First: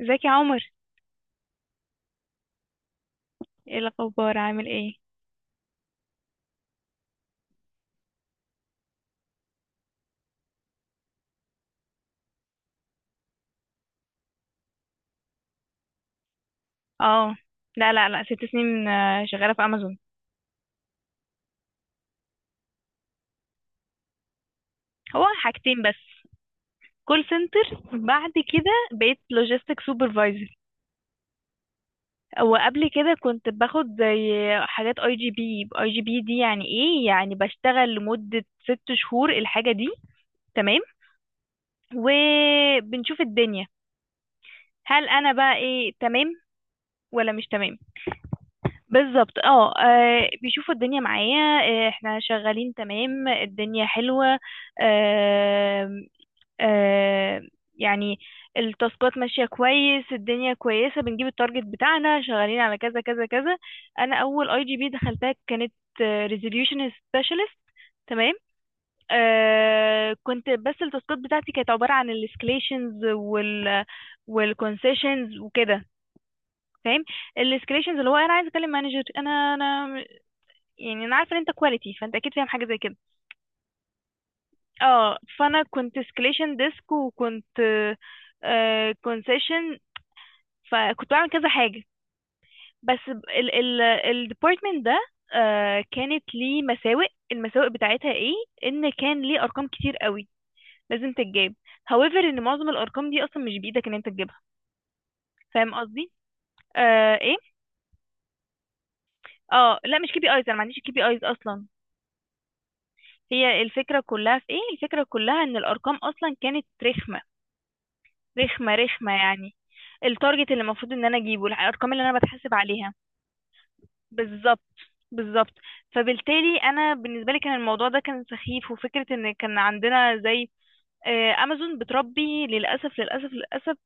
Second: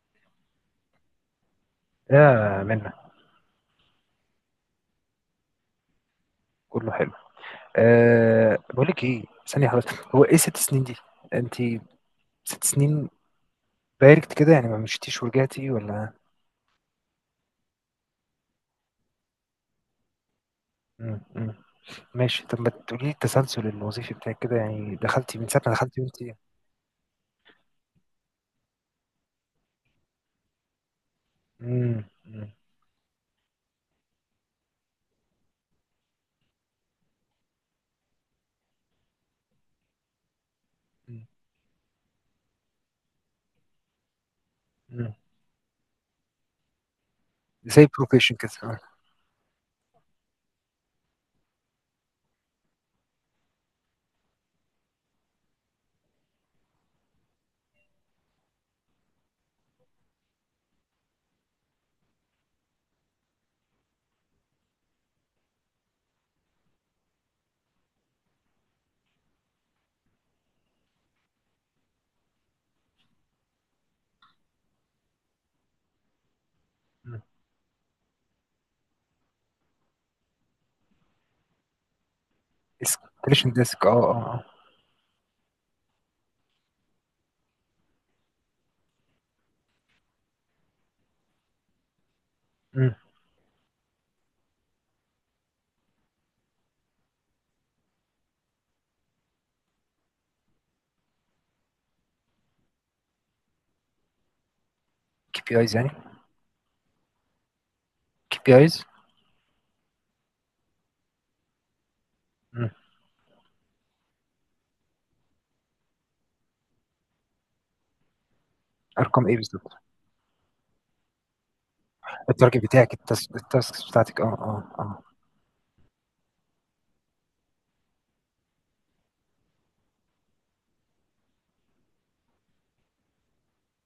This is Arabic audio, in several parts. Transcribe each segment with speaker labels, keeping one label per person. Speaker 1: ازيك يا عمر؟
Speaker 2: يا منى،
Speaker 1: ايه الاخبار؟ عامل ايه؟
Speaker 2: كله حلو. أه، بقول لك ايه؟ ثانية، خلاص. هو ايه ست سنين دي؟ انت، ست سنين باركت كده، يعني ما مشيتيش ورجعتي ولا؟
Speaker 1: اه، لا لا لا، ست سنين شغاله في امازون.
Speaker 2: مم. مم. ماشي، طب ما تقولي لي التسلسل الوظيفي بتاعك كده، يعني
Speaker 1: هو
Speaker 2: دخلتي من ساعة ما
Speaker 1: حاجتين
Speaker 2: دخلتي وانت؟
Speaker 1: بس: كول سنتر، بعد كده بقيت لوجيستيك سوبرفايزر.
Speaker 2: مم. مم.
Speaker 1: وقبل كده كنت باخد زي حاجات اي جي بي. اي جي بي دي يعني ايه؟ يعني بشتغل لمده ست شهور الحاجه دي، تمام،
Speaker 2: مم.
Speaker 1: وبنشوف الدنيا هل
Speaker 2: مم.
Speaker 1: انا بقى ايه، تمام ولا مش تمام.
Speaker 2: زي بروفيشن كده، آه.
Speaker 1: بالظبط، اه، بيشوفوا الدنيا معايا. احنا شغالين تمام، الدنيا حلوة، آه، آه، يعني التاسكات ماشية كويس، الدنيا كويسة، بنجيب التارجت بتاعنا، شغالين على كذا كذا كذا. انا اول اي جي بي دخلتها كانت ريزوليوشن سبيشالست، تمام. كنت بس التاسكات بتاعتي كانت عبارة عن الاسكليشنز وال والكونسيشنز وكده، فاهم؟
Speaker 2: مم.
Speaker 1: الاسكليشنز اللي هو انا عايز اكلم مانجر، انا يعني انا عارفه ان انت كواليتي فانت اكيد فاهم حاجه زي كده.
Speaker 2: اسكليشن ديسك، اه اه
Speaker 1: اه، فانا كنت سكليشن ديسك وكنت كونسيشن، فكنت بعمل كذا حاجه.
Speaker 2: اه.
Speaker 1: بس ال ال الديبارتمنت ده كانت ليه مساوئ. المساوئ بتاعتها ايه؟ ان كان ليه ارقام كتير قوي لازم تتجاب، however ان معظم الارقام دي اصلا مش بايدك ان انت تجيبها،
Speaker 2: كي بي
Speaker 1: فاهم
Speaker 2: ايز يعني؟
Speaker 1: قصدي؟ ايه.
Speaker 2: كي بي ايز.
Speaker 1: اه لا، مش كي بي ايز، انا ما عنديش كي بي ايز اصلا. هي الفكره كلها في ايه؟ الفكره كلها ان الارقام اصلا كانت رخمه، رخمة رخمة
Speaker 2: ارقام ايه
Speaker 1: يعني.
Speaker 2: بالظبط؟
Speaker 1: التارجت اللي المفروض ان انا اجيبه، الارقام اللي انا بتحاسب
Speaker 2: التارجت
Speaker 1: عليها.
Speaker 2: بتاعك، التاسكس بتاعتك، اه اه
Speaker 1: بالظبط
Speaker 2: اه
Speaker 1: بالظبط. فبالتالي انا بالنسبه لي كان الموضوع ده كان سخيف، وفكره ان كان عندنا زي امازون بتربي، للاسف للاسف للاسف،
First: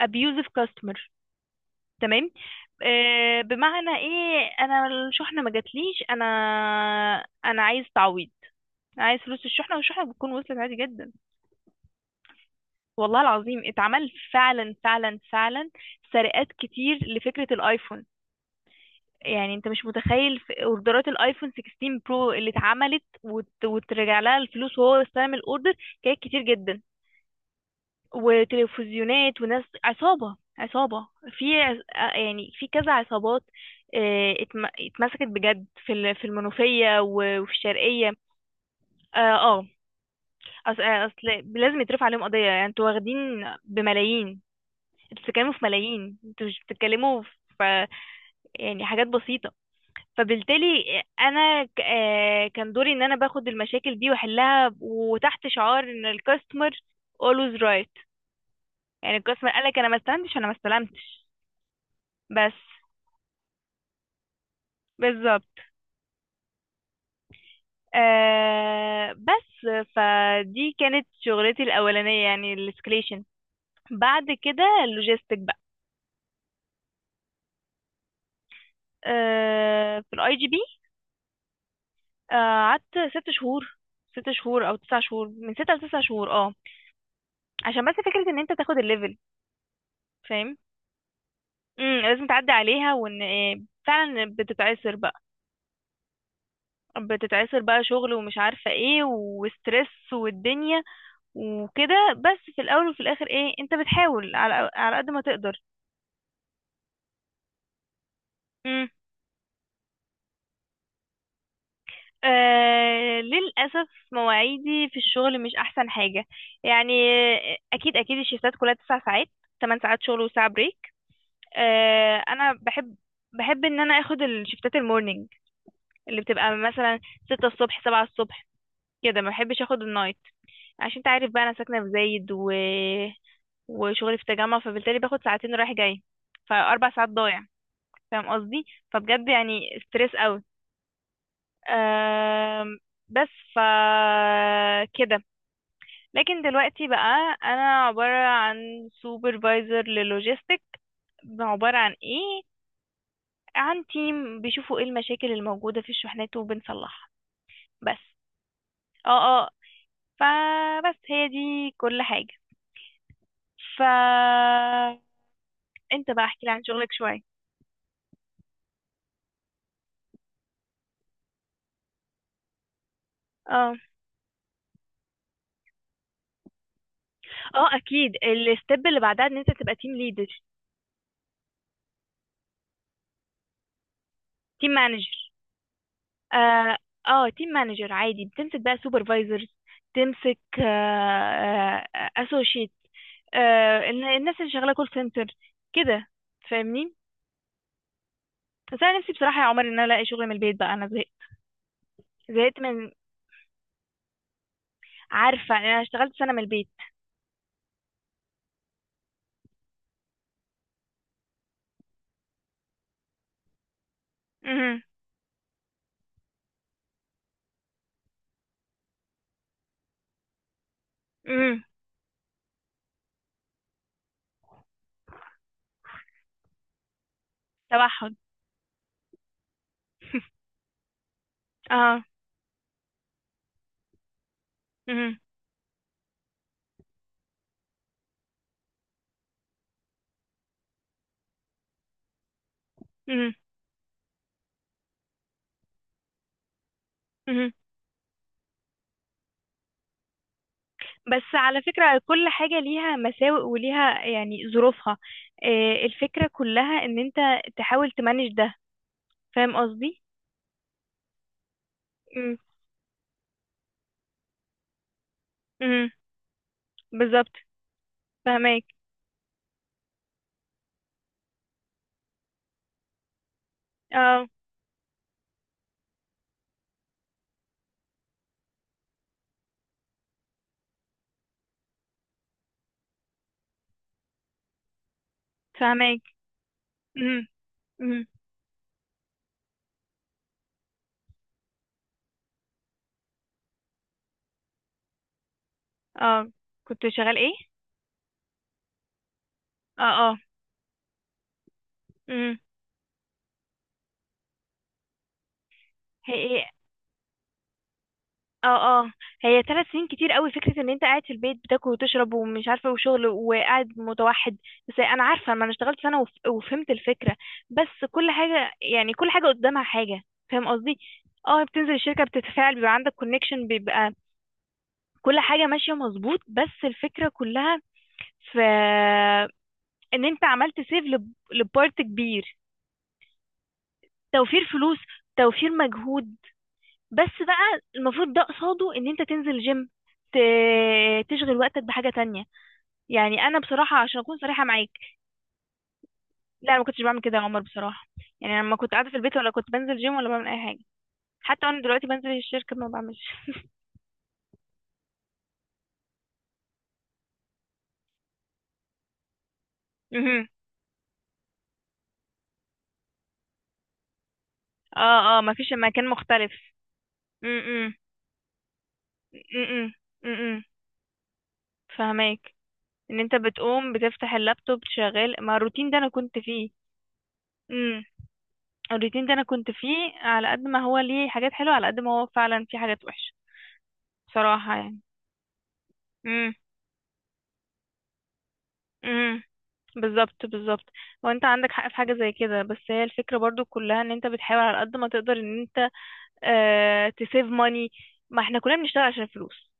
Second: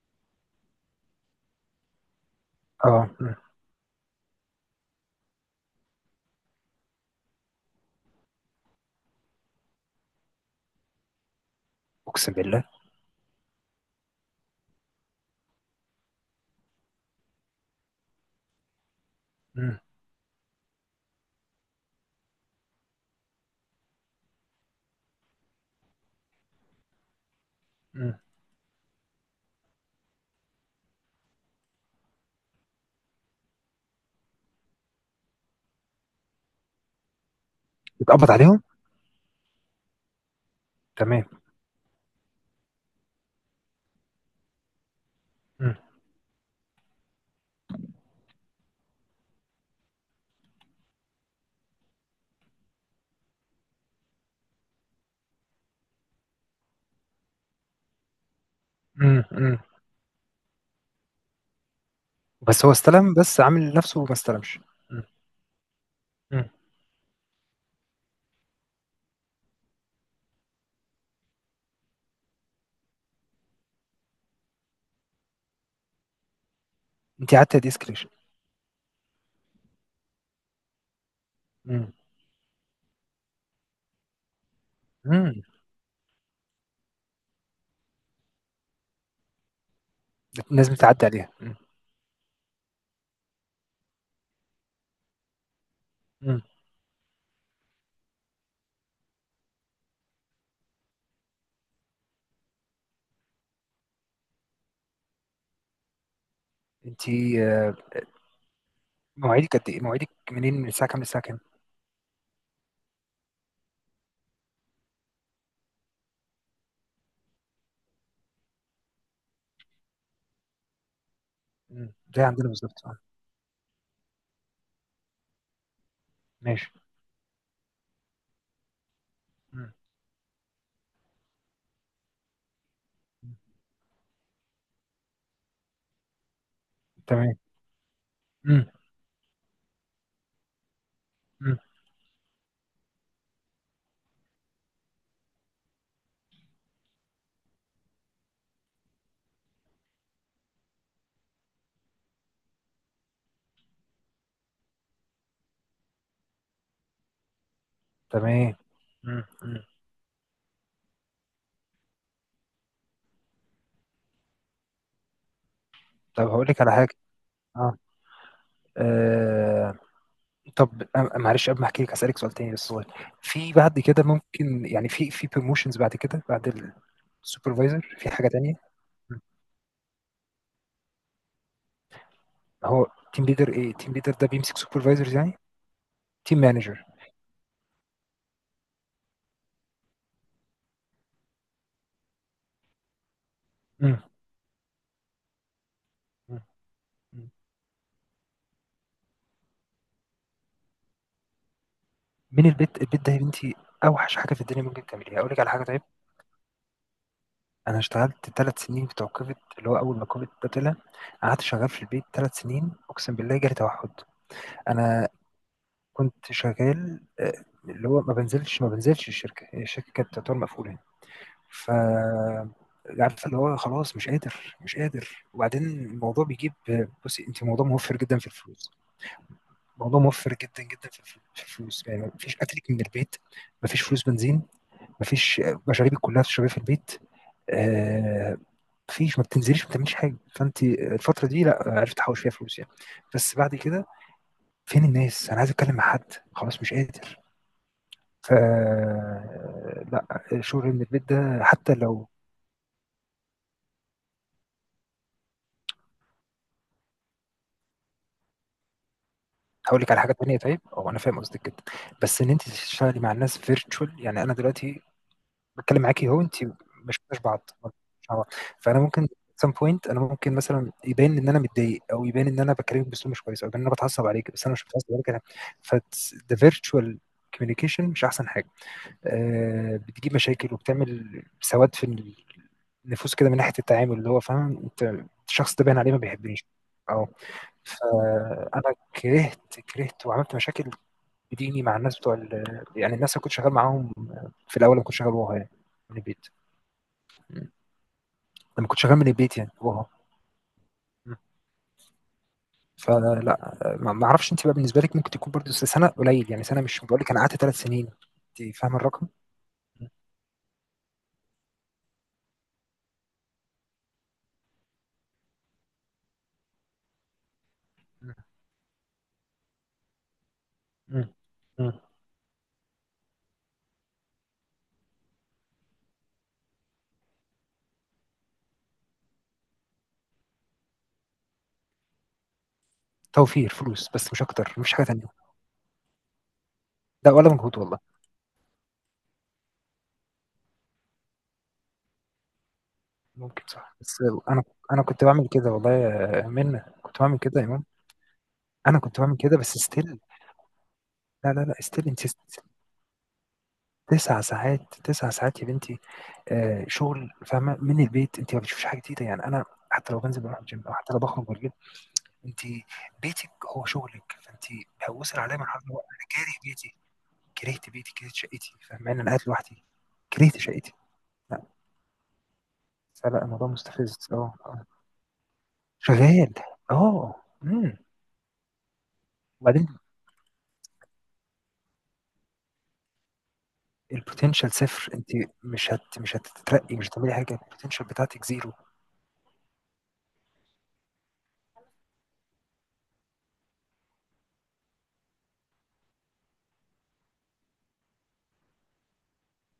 Speaker 1: ابيوزيف كاستمر، تمام.
Speaker 2: اه. مم.
Speaker 1: بمعنى ايه؟ انا الشحنه ما جاتليش، انا انا عايز تعويض، عايز فلوس الشحنه، والشحنه بتكون وصلت عادي جدا.
Speaker 2: اقسم بالله.
Speaker 1: والله العظيم اتعمل، فعلا فعلا فعلا. سرقات كتير لفكرة الايفون، يعني انت مش متخيل في اوردرات الايفون 16 برو اللي اتعملت وترجع لها الفلوس وهو استلم الاوردر، كانت كتير جدا. وتلفزيونات، وناس عصابة عصابة، في يعني في كذا عصابات، اتمسكت بجد في في المنوفية وفي الشرقية.
Speaker 2: اتقبض عليهم؟
Speaker 1: اه اصل
Speaker 2: تمام.
Speaker 1: اصل لازم يترفع عليهم قضية، يعني انتوا واخدين بملايين، انتوا بتتكلموا في
Speaker 2: مم.
Speaker 1: ملايين، انتوا مش بتتكلموا في يعني حاجات بسيطة. فبالتالي انا كان دوري ان انا باخد المشاكل دي واحلها، وتحت شعار ان الكاستمر always right. يعني
Speaker 2: مم.
Speaker 1: الكاستمر
Speaker 2: مم.
Speaker 1: قالك انا ما استلمتش، انا ما استلمتش، بس.
Speaker 2: بس هو استلم، بس عامل نفسه ما استلمش. مم.
Speaker 1: بالظبط.
Speaker 2: مم.
Speaker 1: بس. فدي كانت شغلتي الاولانية يعني الاسكليشن. بعد كده اللوجيستيك بقى.
Speaker 2: انت قعدت قد ايه سكريشن؟
Speaker 1: في الاي جي بي
Speaker 2: مم.
Speaker 1: قعدت ست شهور، ست شهور او تسع شهور،
Speaker 2: مم.
Speaker 1: من ستة لتسع شهور، اه. عشان بس فكرة ان انت تاخد الليفل، فاهم؟
Speaker 2: لازم تعدي عليها. مم.
Speaker 1: لازم تعدي عليها، وان إيه، فعلا بتتعسر بقى،
Speaker 2: مم.
Speaker 1: بتتعسر بقى شغل، ومش عارفة ايه، وستريس، والدنيا، وكده. بس في الاول وفي الاخر ايه، انت بتحاول على قد ما تقدر.
Speaker 2: انت. آه،
Speaker 1: امم
Speaker 2: مواعيدك قد ايه؟ مواعيدك منين، من الساعه كام للساعه كام؟
Speaker 1: آه، للأسف مواعيدي في الشغل مش أحسن حاجة يعني. أكيد أكيد الشيفتات كلها تسع ساعات: تمن ساعات شغل وساعة بريك.
Speaker 2: مم. زي عندنا
Speaker 1: أنا
Speaker 2: بالظبط،
Speaker 1: بحب،
Speaker 2: آه.
Speaker 1: بحب إن أنا أخد الشيفتات المورنينج، اللي بتبقى
Speaker 2: ماشي.
Speaker 1: مثلا ستة الصبح، سبعة الصبح كده. ما بحبش
Speaker 2: مم.
Speaker 1: اخد النايت، عشان انت عارف بقى انا ساكنة في زايد وشغلي في التجمع، فبالتالي باخد ساعتين رايح جاي، فاربع ساعات
Speaker 2: تمام.
Speaker 1: ضايع، فاهم قصدي؟
Speaker 2: مم.
Speaker 1: فبجد يعني ستريس قوي.
Speaker 2: مم.
Speaker 1: أم... بس ف كده لكن دلوقتي بقى انا عبارة عن سوبرفايزر للوجيستيك. عبارة عن ايه؟ عن تيم، بيشوفوا ايه المشاكل الموجودة في الشحنات وبنصلحها بس.
Speaker 2: تمام.
Speaker 1: اه
Speaker 2: مم.
Speaker 1: اه،
Speaker 2: مم.
Speaker 1: فبس هي دي كل حاجة. ف انت بقى
Speaker 2: طب
Speaker 1: احكي
Speaker 2: هقول
Speaker 1: لي
Speaker 2: لك
Speaker 1: عن
Speaker 2: على
Speaker 1: شغلك
Speaker 2: حاجه.
Speaker 1: شوية.
Speaker 2: اه، آه. طب معلش، قبل ما احكي لك هسألك سؤال تاني بس صغير. في
Speaker 1: اه
Speaker 2: بعد كده ممكن يعني، في بروموشنز بعد كده، بعد
Speaker 1: اه،
Speaker 2: سوبرفايزر، في
Speaker 1: اكيد
Speaker 2: حاجة تانية؟
Speaker 1: الستيب اللي
Speaker 2: مم.
Speaker 1: بعدها ان انت تبقى تيم ليدر،
Speaker 2: هو تيم ليدر، ايه تيم ليدر ده، بيمسك
Speaker 1: تيم
Speaker 2: سوبرفايزرز
Speaker 1: مانجر.
Speaker 2: يعني؟ تيم
Speaker 1: اه،
Speaker 2: مانجر.
Speaker 1: اه تيم مانجر عادي بتمسك بقى سوبرفايزرز، تمسك اسوشيت،
Speaker 2: مم.
Speaker 1: الناس اللي شغاله كول سنتر كده،
Speaker 2: مم.
Speaker 1: فاهمني؟
Speaker 2: مم.
Speaker 1: بس انا نفسي بصراحه يا عمر ان انا الاقي شغل من البيت بقى، انا زهقت،
Speaker 2: من
Speaker 1: زهقت
Speaker 2: البيت؟
Speaker 1: من،
Speaker 2: البيت ده يا بنتي اوحش حاجة في الدنيا ممكن تعمليها. اقول لك على
Speaker 1: عارفه
Speaker 2: حاجة،
Speaker 1: انا
Speaker 2: طيب.
Speaker 1: اشتغلت سنه من البيت.
Speaker 2: انا اشتغلت ثلاث سنين بتوع كوفيد، اللي هو اول ما كوفيد ده طلع قعدت شغال في البيت ثلاث سنين. اقسم بالله جالي توحد.
Speaker 1: امم
Speaker 2: انا كنت شغال، آه، اللي هو ما بنزلش ما بنزلش الشركة الشركة كانت تعتبر مقفولة.
Speaker 1: امم
Speaker 2: ف عارفه، اللي هو خلاص مش قادر مش قادر، وبعدين الموضوع بيجيب. بصي انت، موضوع موفر
Speaker 1: توحد،
Speaker 2: جدا في الفلوس، موضوع موفر جدا جدا في الفلوس.
Speaker 1: اه.
Speaker 2: يعني مفيش اكلك من البيت، مفيش فلوس بنزين، مفيش، مشاريبك كلها بتشربيها في البيت، آه، مفيش، ما بتنزليش ما بتعمليش حاجه، فانت الفتره دي لا عرفت احوش فيها فلوس يعني.
Speaker 1: مهم.
Speaker 2: بس بعد كده، فين الناس؟ انا عايز اتكلم مع حد، خلاص مش قادر.
Speaker 1: مهم.
Speaker 2: ف لا، شغل من البيت
Speaker 1: بس
Speaker 2: ده،
Speaker 1: على
Speaker 2: حتى
Speaker 1: فكرة
Speaker 2: لو.
Speaker 1: كل حاجة ليها مساوئ وليها يعني ظروفها، الفكرة كلها ان انت تحاول تمانج ده، فاهم
Speaker 2: هاقول لِك على
Speaker 1: قصدي؟
Speaker 2: حاجة تانية طيب، هو أنا فاهم قصدِك جدًا، بس إن
Speaker 1: مم.
Speaker 2: أنتِ تشتغلي مع الناس virtual، يعني أنا دلوقتي باتكلم
Speaker 1: مم.
Speaker 2: معاكِ أهو، أنتِ ما شفناش
Speaker 1: بالظبط.
Speaker 2: بعض، مش مع بعض،
Speaker 1: فهماك،
Speaker 2: فأنا ممكن at some point أنا ممكن مثلًا يبان إن أنا متضايق، أو يبان إن أنا باكلمِك بأسلوب مش كويس، أو يبان إن أنا باتعصب
Speaker 1: اه.
Speaker 2: عليكِ، بس أنا مش متعصب عليكِ. أنا فت the virtual communication مش أحسن حاجة، بتجيب مشاكل وبتعمل سواد في النفوس كده، من ناحية التعامل، اللي هو فاهمة، أنت الشخص ده باين عليه ما
Speaker 1: فهماك.
Speaker 2: بيحبنيش. آه.
Speaker 1: مم. مم.
Speaker 2: فانا كرهت، كرهت وعملت مشاكل بديني مع الناس بتوع يعني الناس اللي كنت شغال معاهم في الاول، لما كنت شغال وها يعني من البيت.
Speaker 1: اه، كنت شغال ايه؟
Speaker 2: م. لما كنت شغال من البيت يعني،
Speaker 1: اه،
Speaker 2: وها.
Speaker 1: اه.
Speaker 2: م.
Speaker 1: مم.
Speaker 2: فلا، ما اعرفش، انت بقى بالنسبه لك ممكن تكون برضه سنه
Speaker 1: هي
Speaker 2: قليل، يعني
Speaker 1: إيه؟
Speaker 2: سنه، مش بقول لك انا قعدت ثلاث سنين. انت فاهم
Speaker 1: اه اه،
Speaker 2: الرقم؟
Speaker 1: هي ثلاث سنين
Speaker 2: م.
Speaker 1: كتير قوي فكرة ان انت قاعد في البيت بتاكل وتشرب ومش عارفة وشغل، وقاعد متوحد. بس انا عارفة، ما انا اشتغلت سنة وفهمت الفكرة. بس كل حاجة يعني، كل حاجة قدامها حاجة، فاهم قصدي؟
Speaker 2: م.
Speaker 1: اه،
Speaker 2: م.
Speaker 1: بتنزل الشركة، بتتفاعل، بيبقى عندك كونكشن، بيبقى كل حاجة ماشية مظبوط، بس الفكرة كلها في ان انت عملت سيف لبارت كبير.
Speaker 2: توفير فلوس بس، مش
Speaker 1: توفير
Speaker 2: اكتر، مش
Speaker 1: فلوس،
Speaker 2: حاجه تانية.
Speaker 1: توفير مجهود،
Speaker 2: لا،
Speaker 1: بس
Speaker 2: ولا مجهود
Speaker 1: بقى
Speaker 2: والله.
Speaker 1: المفروض ده قصاده ان انت تنزل جيم، تشغل وقتك بحاجة تانية. يعني انا
Speaker 2: ممكن صح
Speaker 1: بصراحة،
Speaker 2: بس،
Speaker 1: عشان اكون صريحة
Speaker 2: انا
Speaker 1: معاك،
Speaker 2: انا كنت بعمل كده، والله يا
Speaker 1: لا أنا
Speaker 2: منى
Speaker 1: ما كنتش
Speaker 2: كنت
Speaker 1: بعمل كده
Speaker 2: بعمل
Speaker 1: يا عمر،
Speaker 2: كده يا امام.
Speaker 1: بصراحة يعني. لما كنت
Speaker 2: انا
Speaker 1: قاعدة في
Speaker 2: كنت
Speaker 1: البيت
Speaker 2: بعمل
Speaker 1: ولا
Speaker 2: كده
Speaker 1: كنت
Speaker 2: بس
Speaker 1: بنزل جيم،
Speaker 2: ستيل.
Speaker 1: ولا بعمل اي حاجة.
Speaker 2: لا لا
Speaker 1: حتى
Speaker 2: لا،
Speaker 1: انا دلوقتي
Speaker 2: استيل انت،
Speaker 1: بنزل الشركة ما بعملش
Speaker 2: تسع ساعات، تسع ساعات يا بنتي. آه شغل فاهمه من البيت، انت ما بتشوفيش حاجه جديده يعني. انا حتى لو بنزل
Speaker 1: مهم.
Speaker 2: بروح الجيم، او حتى لو بخرج بالليل، انت بيتك هو شغلك. فانت
Speaker 1: اه
Speaker 2: هوصل
Speaker 1: اه، ما
Speaker 2: عليا
Speaker 1: فيش
Speaker 2: مرحله اللي هو
Speaker 1: مكان
Speaker 2: انا
Speaker 1: مختلف.
Speaker 2: كاره بيتي. كرهت
Speaker 1: امم
Speaker 2: بيتي، كرهت شقتي، فاهمه، انا قاعد لوحدي.
Speaker 1: امم
Speaker 2: كرهت
Speaker 1: امم
Speaker 2: شقتي، لا.
Speaker 1: فهماك، ان انت
Speaker 2: فلا الموضوع
Speaker 1: بتقوم
Speaker 2: مستفز،
Speaker 1: بتفتح
Speaker 2: اه،
Speaker 1: اللابتوب
Speaker 2: آه.
Speaker 1: شغال. ما الروتين ده انا كنت
Speaker 2: شغال،
Speaker 1: فيه.
Speaker 2: اه، امم
Speaker 1: امم الروتين ده انا كنت
Speaker 2: وبعدين
Speaker 1: فيه، على قد ما هو ليه حاجات حلوة، على قد ما هو فعلا فيه حاجات وحشة،
Speaker 2: البوتنشال
Speaker 1: بصراحة يعني.
Speaker 2: صفر. انت مش
Speaker 1: امم
Speaker 2: هتترقي، مش هتعملي حاجه، البوتنشال بتاعتك زيرو.
Speaker 1: امم بالظبط بالظبط. هو انت عندك حق في حاجة زي كده، بس هي الفكرة برضو كلها ان انت بتحاول على قد ما تقدر ان انت اه تسيف ماني. ما احنا كلنا بنشتغل عشان الفلوس،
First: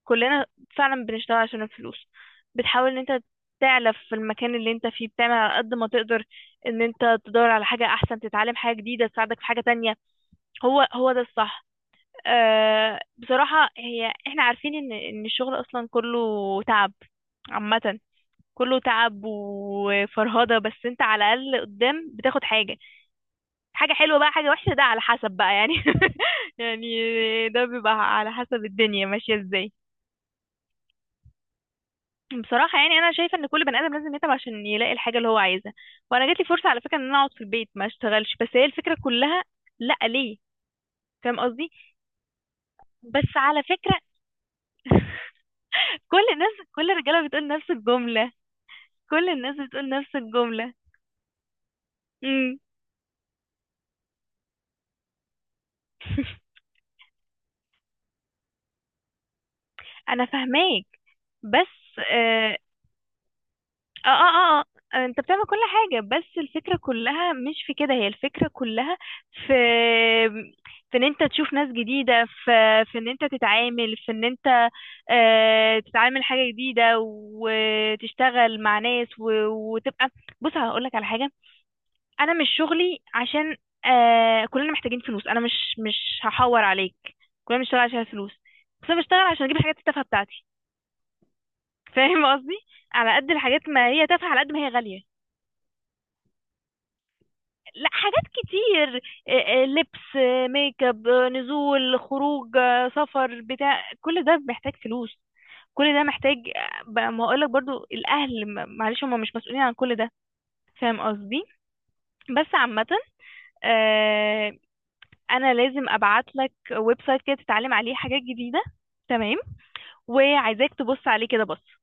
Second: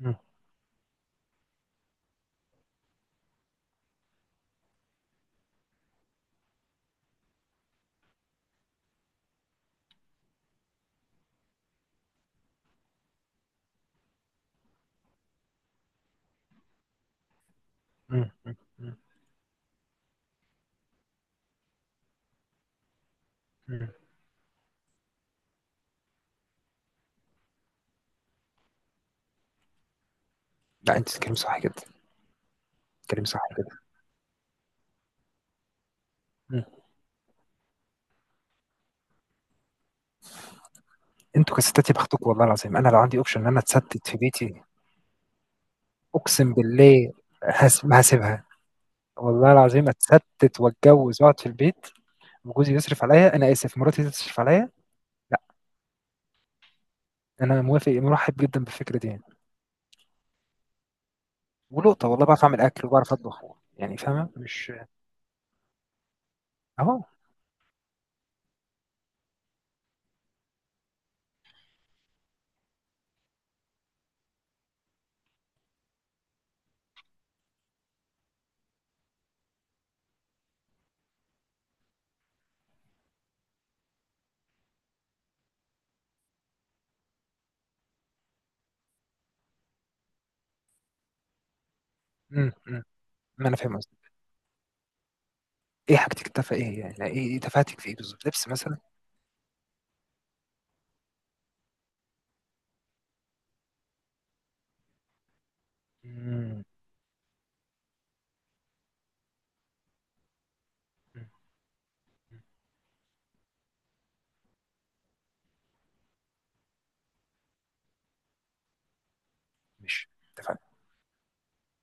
Speaker 2: مم.
Speaker 1: كلنا فعلا بنشتغل عشان الفلوس. بتحاول ان انت تعلف في المكان اللي انت فيه، بتعمل على قد ما تقدر، ان انت تدور على حاجة احسن، تتعلم حاجة جديدة تساعدك في حاجة تانية. هو هو ده الصح. اه بصراحة، هي احنا عارفين ان ان الشغل اصلا كله تعب عامة،
Speaker 2: مم.
Speaker 1: كله
Speaker 2: مم.
Speaker 1: تعب وفرهدة، بس انت على الأقل قدام بتاخد حاجة.
Speaker 2: مم.
Speaker 1: حاجة حلوة بقى حاجة وحشة، ده على حسب بقى يعني يعني ده بيبقى على حسب الدنيا ماشية ازاي.
Speaker 2: لا انت بتتكلمي صح جدا،
Speaker 1: بصراحة يعني أنا
Speaker 2: بتتكلمي
Speaker 1: شايفة
Speaker 2: صح
Speaker 1: إن كل بني
Speaker 2: جدا.
Speaker 1: آدم لازم يتعب عشان يلاقي الحاجة اللي هو عايزها. وأنا جاتلي
Speaker 2: مم.
Speaker 1: فرصة على فكرة إن أنا أقعد في البيت ما أشتغلش، بس هي الفكرة كلها، لأ ليه، فاهم
Speaker 2: انتوا
Speaker 1: قصدي؟
Speaker 2: كستات يا بختكم، والله العظيم انا لو عندي
Speaker 1: بس
Speaker 2: اوبشن ان انا
Speaker 1: على فكرة
Speaker 2: اتستت في بيتي،
Speaker 1: كل الناس،
Speaker 2: اقسم
Speaker 1: كل
Speaker 2: بالله،
Speaker 1: الرجالة بتقول نفس
Speaker 2: ما
Speaker 1: الجملة،
Speaker 2: هسيبها.
Speaker 1: كل
Speaker 2: والله
Speaker 1: الناس بتقول
Speaker 2: العظيم،
Speaker 1: نفس
Speaker 2: اتستت
Speaker 1: الجملة.
Speaker 2: واتجوز واقعد في البيت
Speaker 1: امم
Speaker 2: وجوزي يصرف عليا، انا اسف، مراتي تصرف عليا. لا، انا موافق، مرحب جدا بالفكره دي يعني.
Speaker 1: أنا فاهماك، بس
Speaker 2: ولقطه، والله بعرف
Speaker 1: آه،
Speaker 2: اعمل اكل وبعرف اطبخ، يعني
Speaker 1: اه
Speaker 2: فاهمه،
Speaker 1: اه اه.
Speaker 2: مش.
Speaker 1: انت بتعمل كل حاجة، بس الفكرة
Speaker 2: اهو.
Speaker 1: كلها مش في كده، هي الفكرة كلها في، في ان انت تشوف ناس جديدة، في في ان انت تتعامل، في ان انت تتعامل حاجة جديدة، وتشتغل مع ناس وتبقى. بص هقولك على حاجة، انا مش شغلي عشان كلنا محتاجين فلوس، انا مش هحور عليك. كلنا بنشتغل عشان الفلوس، بس انا بشتغل عشان اجيب الحاجات التافهة بتاعتي، فاهم
Speaker 2: امم
Speaker 1: قصدي؟
Speaker 2: امم
Speaker 1: على قد
Speaker 2: ما انا
Speaker 1: الحاجات
Speaker 2: فاهم
Speaker 1: ما
Speaker 2: قصدي.
Speaker 1: هي تافهة، على قد ما هي غالية.
Speaker 2: ايه حاجتك التافهه، ايه يعني؟ لا، إيه تفاهتك
Speaker 1: لا
Speaker 2: في ايه
Speaker 1: حاجات
Speaker 2: بالظبط؟ لبس مثلا؟
Speaker 1: كتير، لبس، ميك اب، نزول خروج، سفر، بتاع كل ده محتاج فلوس، كل ده محتاج.
Speaker 2: مم.
Speaker 1: ما هقولك برضو، الاهل معلش هم مش مسؤولين عن كل ده، فاهم
Speaker 2: مم.
Speaker 1: قصدي؟
Speaker 2: مم.
Speaker 1: بس عامة، آه، انا لازم ابعت لك ويب سايت كده تتعلم عليه حاجات جديدة، تمام،
Speaker 2: مش تفاهه.
Speaker 1: وعايزاك تبص عليه كده، بص.